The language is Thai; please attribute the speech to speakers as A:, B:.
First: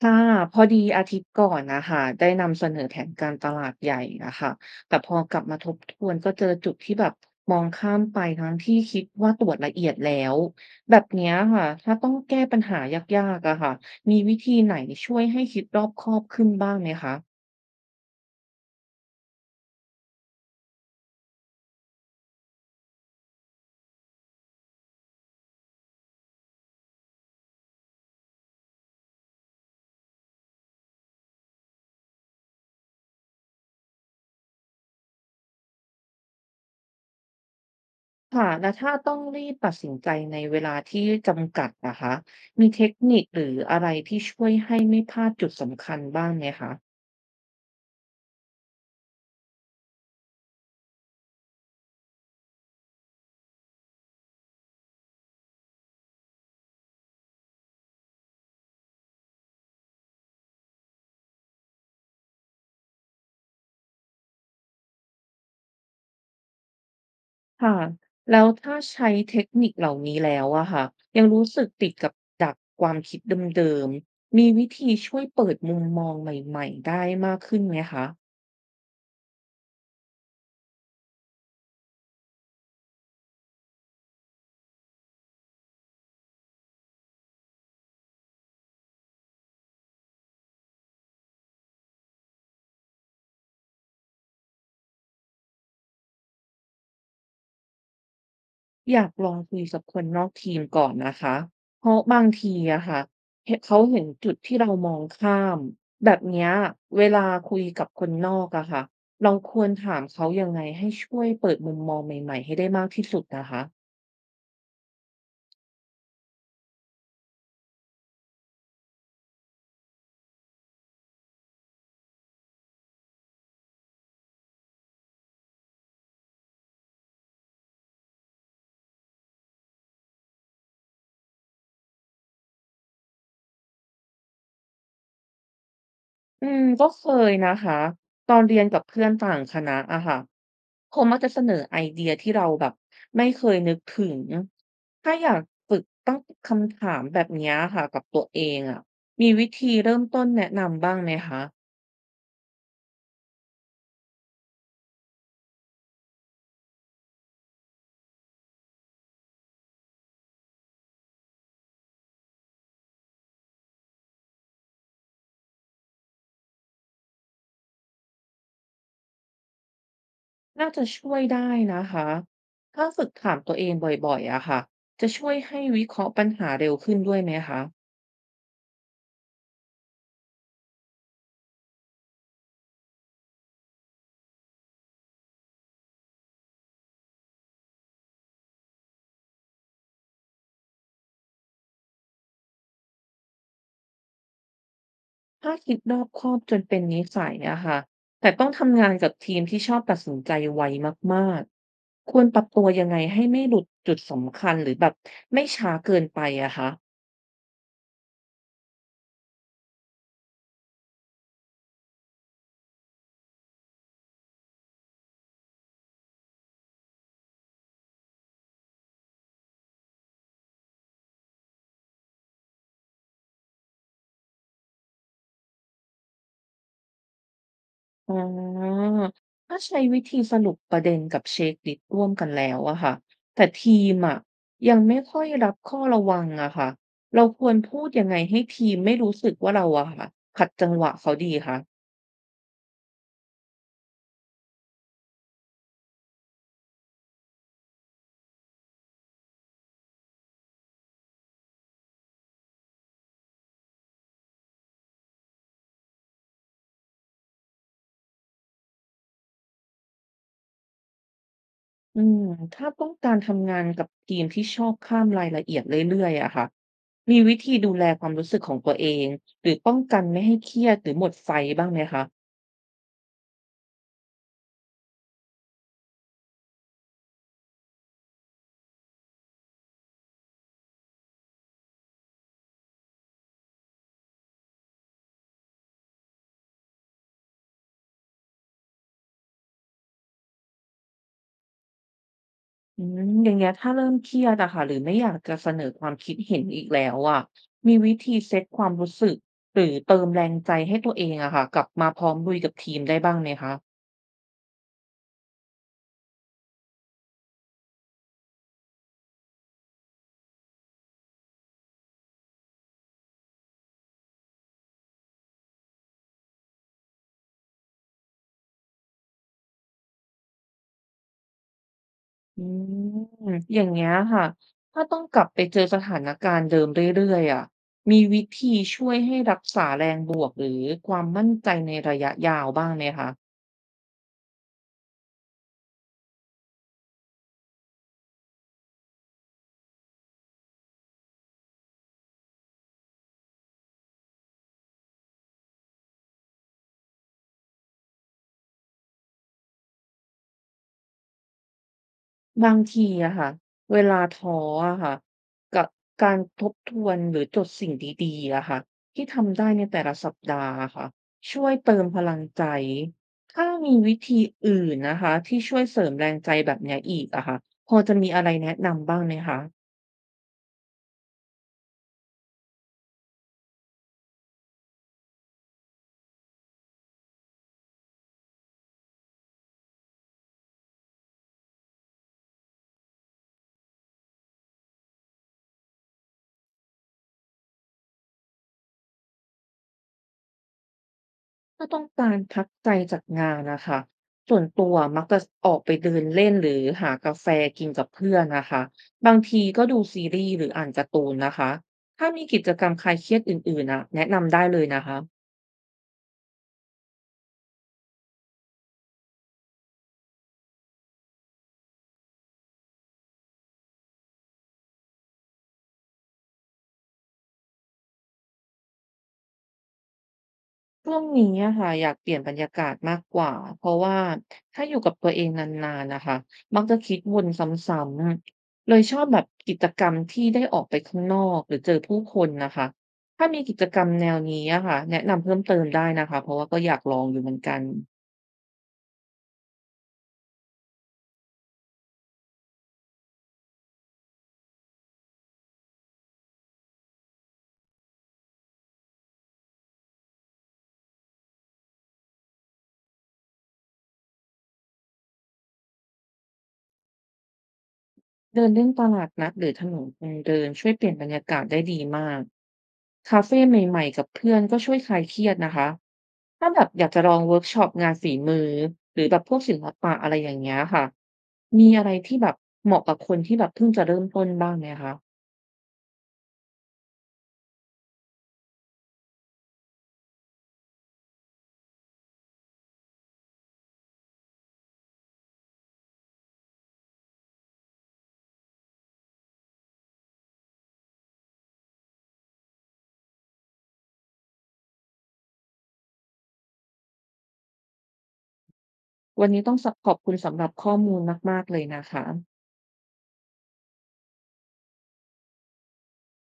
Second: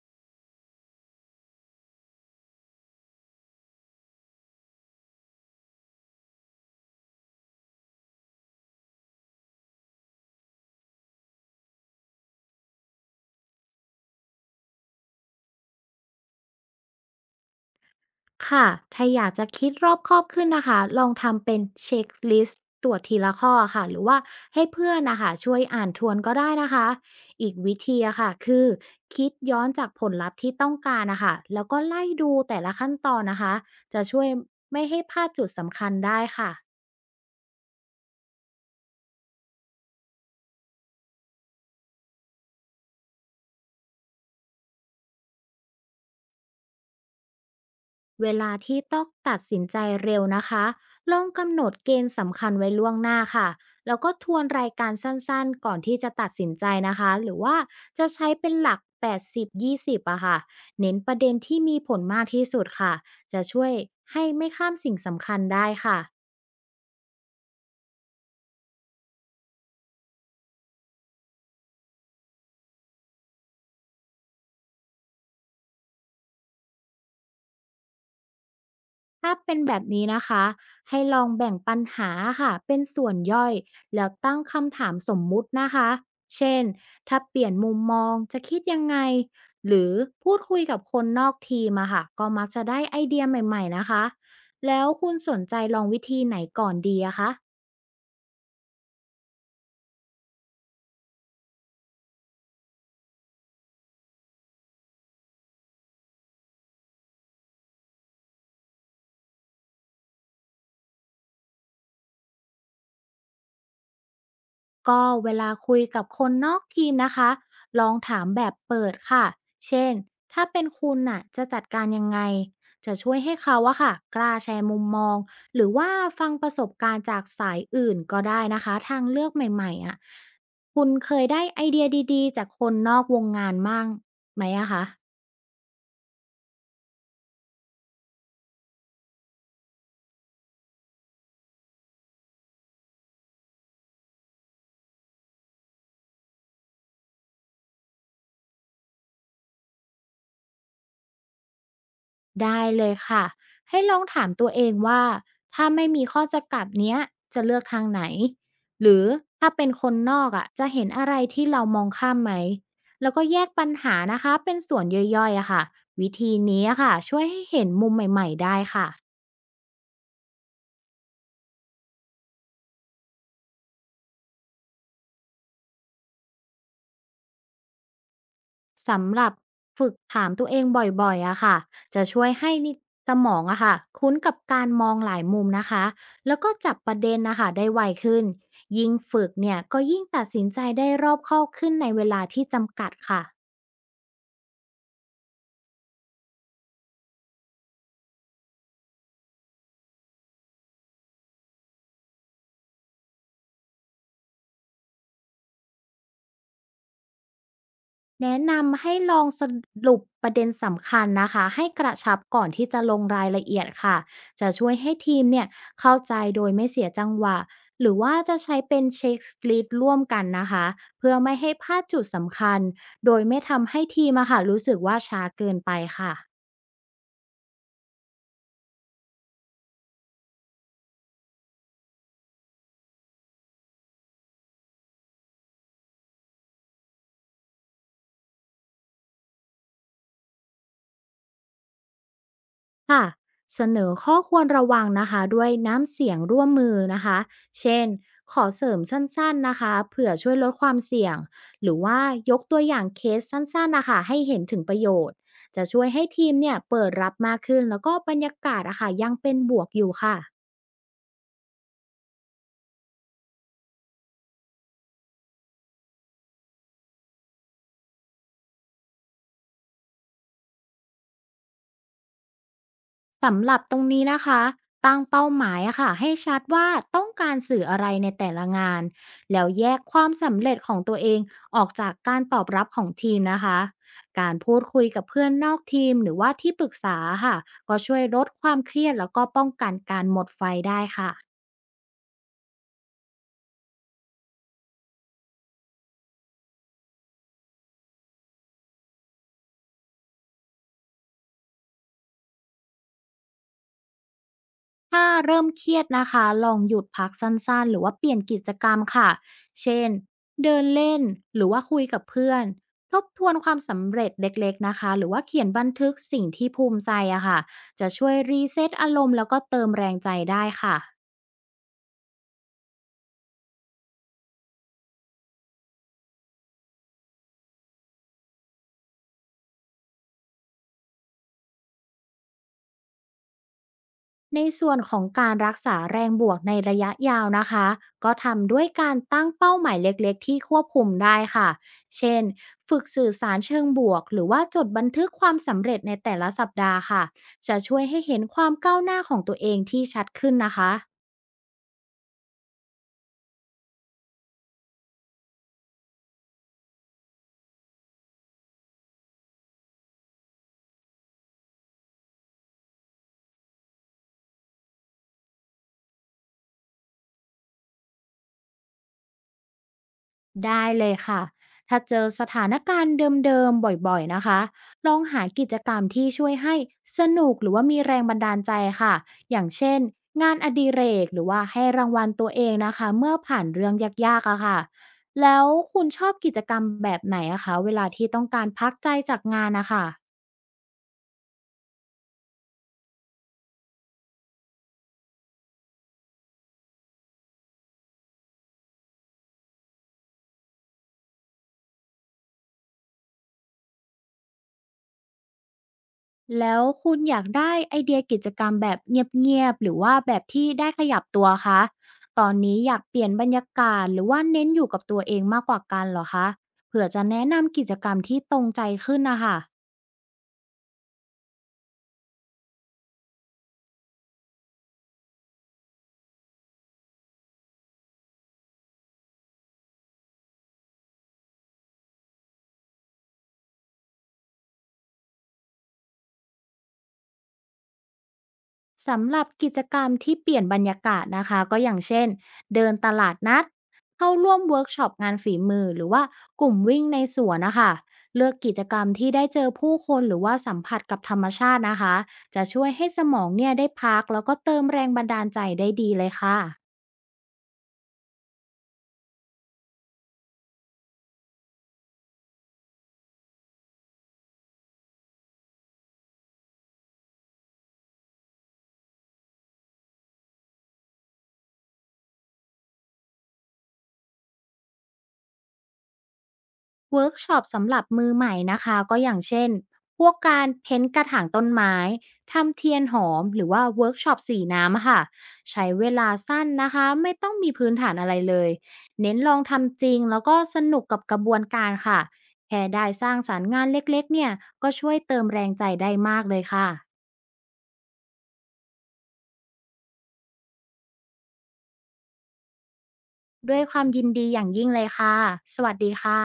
A: ค่ะพอดีอาทิตย์ก่อนนะคะได้นำเสนอแผนการตลาดใหญ่นะคะแต่พอกลับมาทบทวนก็เจอจุดที่แบบมองข้ามไปทั้งที่คิดว่าตรวจละเอียดแล้วแบบเนี้ยค่ะถ้าต้องแก้ปัญหายากๆอะค่ะมีวิธีไหนช่วยให้คิดรอบคอบขึ้นบ้างไหมคะ
B: ค่ะถ้าอยากจะคิดรอบคอบขึ้นนะคะลองทำเป็นเช็คลิสต์ตรวจทีละข้อค่ะหรือว่าให้เพื่อนนะคะช่วยอ่านทวนก็ได้นะคะอีกวิธีอะค่ะคือคิดย้อนจากผลลัพธ์ที่ต้องการนะคะแล้วก็ไล่ดูแต่ละขั้นตอนนะคะจะช่วยไม่ให้พลาดจุดสำคัญได้ค่ะ
A: ค่ะแล้วถ้าต้องรีบตัดสินใจในเวลาที่จำกัดนะคะมีเทคนิคหรืออะไรที่ช่วยให้ไม่พลาดจุดสำคัญบ้างไหมคะ
B: เวลาที่ต้องตัดสินใจเร็วนะคะลองกำหนดเกณฑ์สำคัญไว้ล่วงหน้าค่ะ แล้วก็ทวนรายการสั้นๆก่อนที่จะตัดสินใจนะคะ หรือว่าจะใช้เป็นหลัก 80 20อะค่ะเน้นประเด็นที่มีผลมากที่สุดค่ะ จะช่วยให้ไม่ข้ามสิ่งสำคัญได้ค่ะ
A: ค่ะแล้วถ้าใช้เทคนิคเหล่านี้แล้วอะค่ะยังรู้สึกติดกับดักความคิดเดิมๆมีวิธีช่วยเปิดมุมมองใหม่ๆได้มากขึ้นไหมคะ
B: ถ้าเป็นแบบนี้นะคะ ให้ลองแบ่งปัญหาค่ะเป็นส่วนย่อยแล้วตั้งคำถามสมมุตินะคะ เช่น ถ้าเปลี่ยนมุมมองจะคิดยังไง หรือพูดคุยกับคนนอกทีมอะค่ะ ก็มักจะได้ไอเดียใหม่ๆนะคะ แล้วคุณสนใจลองวิธีไหนก่อนดีอะคะ
A: อยากลองคุยกับคนนอกทีมก่อนนะคะเพราะบางทีอะค่ะเหนเขาเห็นจุดที่เรามองข้ามแบบเนี้ยเวลาคุยกับคนนอกอะค่ะเราควรถามเขายังไงให้ช่วยเปิดมุมมองใหม่ๆให้ได้มากที่สุดนะคะ
B: ก็เวลาคุยกับคนนอกทีมนะคะลองถามแบบเปิดค่ะเช่นถ้าเป็นคุณน่ะจะจัดการยังไงจะช่วยให้เขาอะค่ะกล้าแชร์มุมมองหรือว่าฟังประสบการณ์จากสายอื่นก็ได้นะคะทางเลือกใหม่ๆอะคุณเคยได้ไอเดียดีๆจากคนนอกวงงานบ้างไหมอะคะ
A: ก็เคยนะคะตอนเรียนกับเพื่อนต่างคณะอะค่ะเขามักจะเสนอไอเดียที่เราแบบไม่เคยนึกถึงถ้าอยากฝึกตั้งคำถามแบบเนี้ยค่ะกับตัวเองอะมีวิธีเริ่มต้นแนะนำบ้างไหมคะ
B: ได้เลยค่ะให้ลองถามตัวเองว่าถ้าไม่มีข้อจำกัดเนี้ยจะเลือกทางไหนหรือถ้าเป็นคนนอกอ่ะจะเห็นอะไรที่เรามองข้ามไหมแล้วก็แยกปัญหานะคะเป็นส่วนย่อยๆอะค่ะวิธีนี้อะค่ะช่วยให้เห็นมุมใหม่ๆได้ค่ะ
A: น่าจะช่วยได้นะคะถ้าฝึกถามตัวเองบ่อยๆอะค่ะจะช่วยให้วิเคราะห์ปัญหาเร็วขึ้นด้วยไหมคะ
B: สำหรับฝึกถามตัวเองบ่อยๆอะค่ะจะช่วยให้นิสมองอะค่ะคุ้นกับการมองหลายมุมนะคะ แล้วก็จับประเด็นนะคะได้ไวขึ้น ยิ่งฝึกเนี่ยก็ยิ่งตัดสินใจได้รอบคอบขึ้นในเวลาที่จำกัดค่ะ
A: ถ้าคิดรอบคอบจนเป็นนิสัยอะค่ะแต่ต้องทำงานกับทีมที่ชอบตัดสินใจไวมาก ๆ ควรปรับตัวยังไงให้ไม่หลุดจุดสำคัญหรือแบบไม่ช้าเกินไปอะคะ
B: แนะนำให้ลองสรุปประเด็นสำคัญนะคะให้กระชับก่อนที่จะลงรายละเอียดค่ะจะช่วยให้ทีมเนี่ยเข้าใจโดยไม่เสียจังหวะหรือว่าจะใช้เป็นเช็คลิสต์ร่วมกันนะคะเพื่อไม่ให้พลาดจุดสำคัญโดยไม่ทำให้ทีมอะค่ะรู้สึกว่าช้าเกินไปค่ะ
A: อ๋อถ้าใช้วิธีสรุปประเด็นกับเช็กลิสต์ร่วมกันแล้วอะค่ะแต่ทีมอะยังไม่ค่อยรับข้อระวังอะค่ะเราควรพูดยังไงให้ทีมไม่รู้สึกว่าเราอะค่ะขัดจังหวะเขาดีคะ
B: ค่ะเสนอข้อควรระวังนะคะด้วยน้ำเสียงร่วมมือนะคะเช่นขอเสริมสั้นๆนะคะเผื่อช่วยลดความเสี่ยงหรือว่ายกตัวอย่างเคสสั้นๆนะคะให้เห็นถึงประโยชน์จะช่วยให้ทีมเนี่ยเปิดรับมากขึ้นแล้วก็บรรยากาศอะค่ะยังเป็นบวกอยู่ค่ะ
A: อืมถ้าต้องการทำงานกับทีมที่ชอบข้ามรายละเอียดเรื่อยๆอะค่ะมีวิธีดูแลความรู้สึกของตัวเองหรือป้องกันไม่ให้เครียดหรือหมดไฟบ้างไหมคะ
B: สำหรับตรงนี้นะคะตั้งเป้าหมายอะค่ะให้ชัดว่าต้องการสื่ออะไรในแต่ละงานแล้วแยกความสำเร็จของตัวเองออกจากการตอบรับของทีมนะคะการพูดคุยกับเพื่อนนอกทีมหรือว่าที่ปรึกษาค่ะก็ช่วยลดความเครียดแล้วก็ป้องกันการหมดไฟได้ค่ะ
A: อย่างเงี้ยถ้าเริ่มเครียดอะค่ะหรือไม่อยากจะเสนอความคิดเห็นอีกแล้วอะมีวิธีเซตความรู้สึกหรือเติมแรงใจให้ตัวเองอะค่ะกลับมาพร้อมลุยกับทีมได้บ้างไหมคะ
B: ถ้าเริ่มเครียดนะคะ ลองหยุดพักสั้นๆ หรือว่าเปลี่ยนกิจกรรมค่ะ เช่น เดินเล่น หรือว่าคุยกับเพื่อน ทบทวนความสำเร็จเล็กๆนะคะ หรือว่าเขียนบันทึกสิ่งที่ภูมิใจอะค่ะ จะช่วยรีเซ็ตอารมณ์แล้วก็เติมแรงใจได้ค่ะ
A: อืมอย่างเงี้ยค่ะถ้าต้องกลับไปเจอสถานการณ์เดิมเรื่อยๆอะมีวิธีช่วยให้รักษาแรงบวกหรือความมั่นใจในระยะยาวบ้างไหมคะ
B: ในส่วนของการรักษาแรงบวกในระยะยาวนะคะก็ทำด้วยการตั้งเป้าหมายเล็กๆที่ควบคุมได้ค่ะเช่นฝึกสื่อสารเชิงบวกหรือว่าจดบันทึกความสำเร็จในแต่ละสัปดาห์ค่ะจะช่วยให้เห็นความก้าวหน้าของตัวเองที่ชัดขึ้นนะคะ
A: บางทีอะค่ะเวลาท้ออะค่ะกับการทบทวนหรือจดสิ่งดีๆอะค่ะที่ทำได้ในแต่ละสัปดาห์อะค่ะช่วยเติมพลังใจถ้ามีวิธีอื่นนะคะที่ช่วยเสริมแรงใจแบบเนี้ยอีกอะค่ะพอจะมีอะไรแนะนำบ้างไหมคะ
B: ได้เลยค่ะ ถ้าเจอสถานการณ์เดิมๆบ่อยๆนะคะ ลองหากิจกรรมที่ช่วยให้สนุกหรือว่ามีแรงบันดาลใจค่ะ อย่างเช่นงานอดิเรกหรือว่าให้รางวัลตัวเองนะคะเมื่อผ่านเรื่องยากๆอะค่ะแล้วคุณชอบกิจกรรมแบบไหนอะคะเวลาที่ต้องการพักใจจากงานนะคะ
A: ถ้าต้องการพักใจจากงานนะคะส่วนตัวมักจะออกไปเดินเล่นหรือหากาแฟกินกับเพื่อนนะคะบางทีก็ดูซีรีส์หรืออ่านการ์ตูนนะคะถ้ามีกิจกรรมคลายเครียดอื่นๆนะแนะนำได้เลยนะคะ
B: แล้วคุณอยากได้ไอเดียกิจกรรมแบบเงียบ ๆ หรือว่าแบบที่ได้ขยับตัวคะ ตอนนี้อยากเปลี่ยนบรรยากาศหรือว่าเน้นอยู่กับตัวเองมากกว่ากันเหรอคะ เผื่อจะแนะนำกิจกรรมที่ตรงใจขึ้นนะค่ะ
A: ช่วงนี้อะค่ะอยากเปลี่ยนบรรยากาศมากกว่าเพราะว่าถ้าอยู่กับตัวเองนานๆนะคะมักจะคิดวนซ้ำๆเลยชอบแบบกิจกรรมที่ได้ออกไปข้างนอกหรือเจอผู้คนนะคะถ้ามีกิจกรรมแนวนี้อะค่ะแนะนำเพิ่มเติมได้นะคะเพราะว่าก็อยากลองอยู่เหมือนกัน
B: สำหรับกิจกรรมที่เปลี่ยนบรรยากาศนะคะก็อย่างเช่นเดินตลาดนัดเข้าร่วมเวิร์กช็อปงานฝีมือหรือว่ากลุ่มวิ่งในสวนนะคะเลือกกิจกรรมที่ได้เจอผู้คนหรือว่าสัมผัสกับธรรมชาตินะคะจะช่วยให้สมองเนี่ยได้พักแล้วก็เติมแรงบันดาลใจได้ดีเลยค่ะ
A: เดินเล่นตลาดนัดหรือถนนคนเดินช่วยเปลี่ยนบรรยากาศได้ดีมากคาเฟใหม่ๆกับเพื่อนก็ช่วยคลายเครียดนะคะถ้าแบบอยากจะลองเวิร์กช็อปงานฝีมือหรือแบบพวกศิลปะอะไรอย่างเงี้ยค่ะมีอะไรที่แบบเหมาะกับคนที่แบบเพิ่งจะเริ่มต้นบ้างไหมคะ
B: เวิร์กช็อปสำหรับมือใหม่นะคะก็อย่างเช่นพวกการเพ้นท์กระถางต้นไม้ทำเทียนหอมหรือว่าเวิร์กช็อปสีน้ำอะค่ะใช้เวลาสั้นนะคะไม่ต้องมีพื้นฐานอะไรเลยเน้นลองทำจริงแล้วก็สนุกกับกระบวนการค่ะแค่ได้สร้างสารรค์งานเล็กๆเนี่ยก็ช่วยเติมแรงใจได้มากเลยค่ะ
A: วันนี้ต้องขอบคุณสำหรับข้อมูลมากๆเลยนะคะ
B: ด้วยความยินดีอย่างยิ่งเลยค่ะสวัสดีค่ะ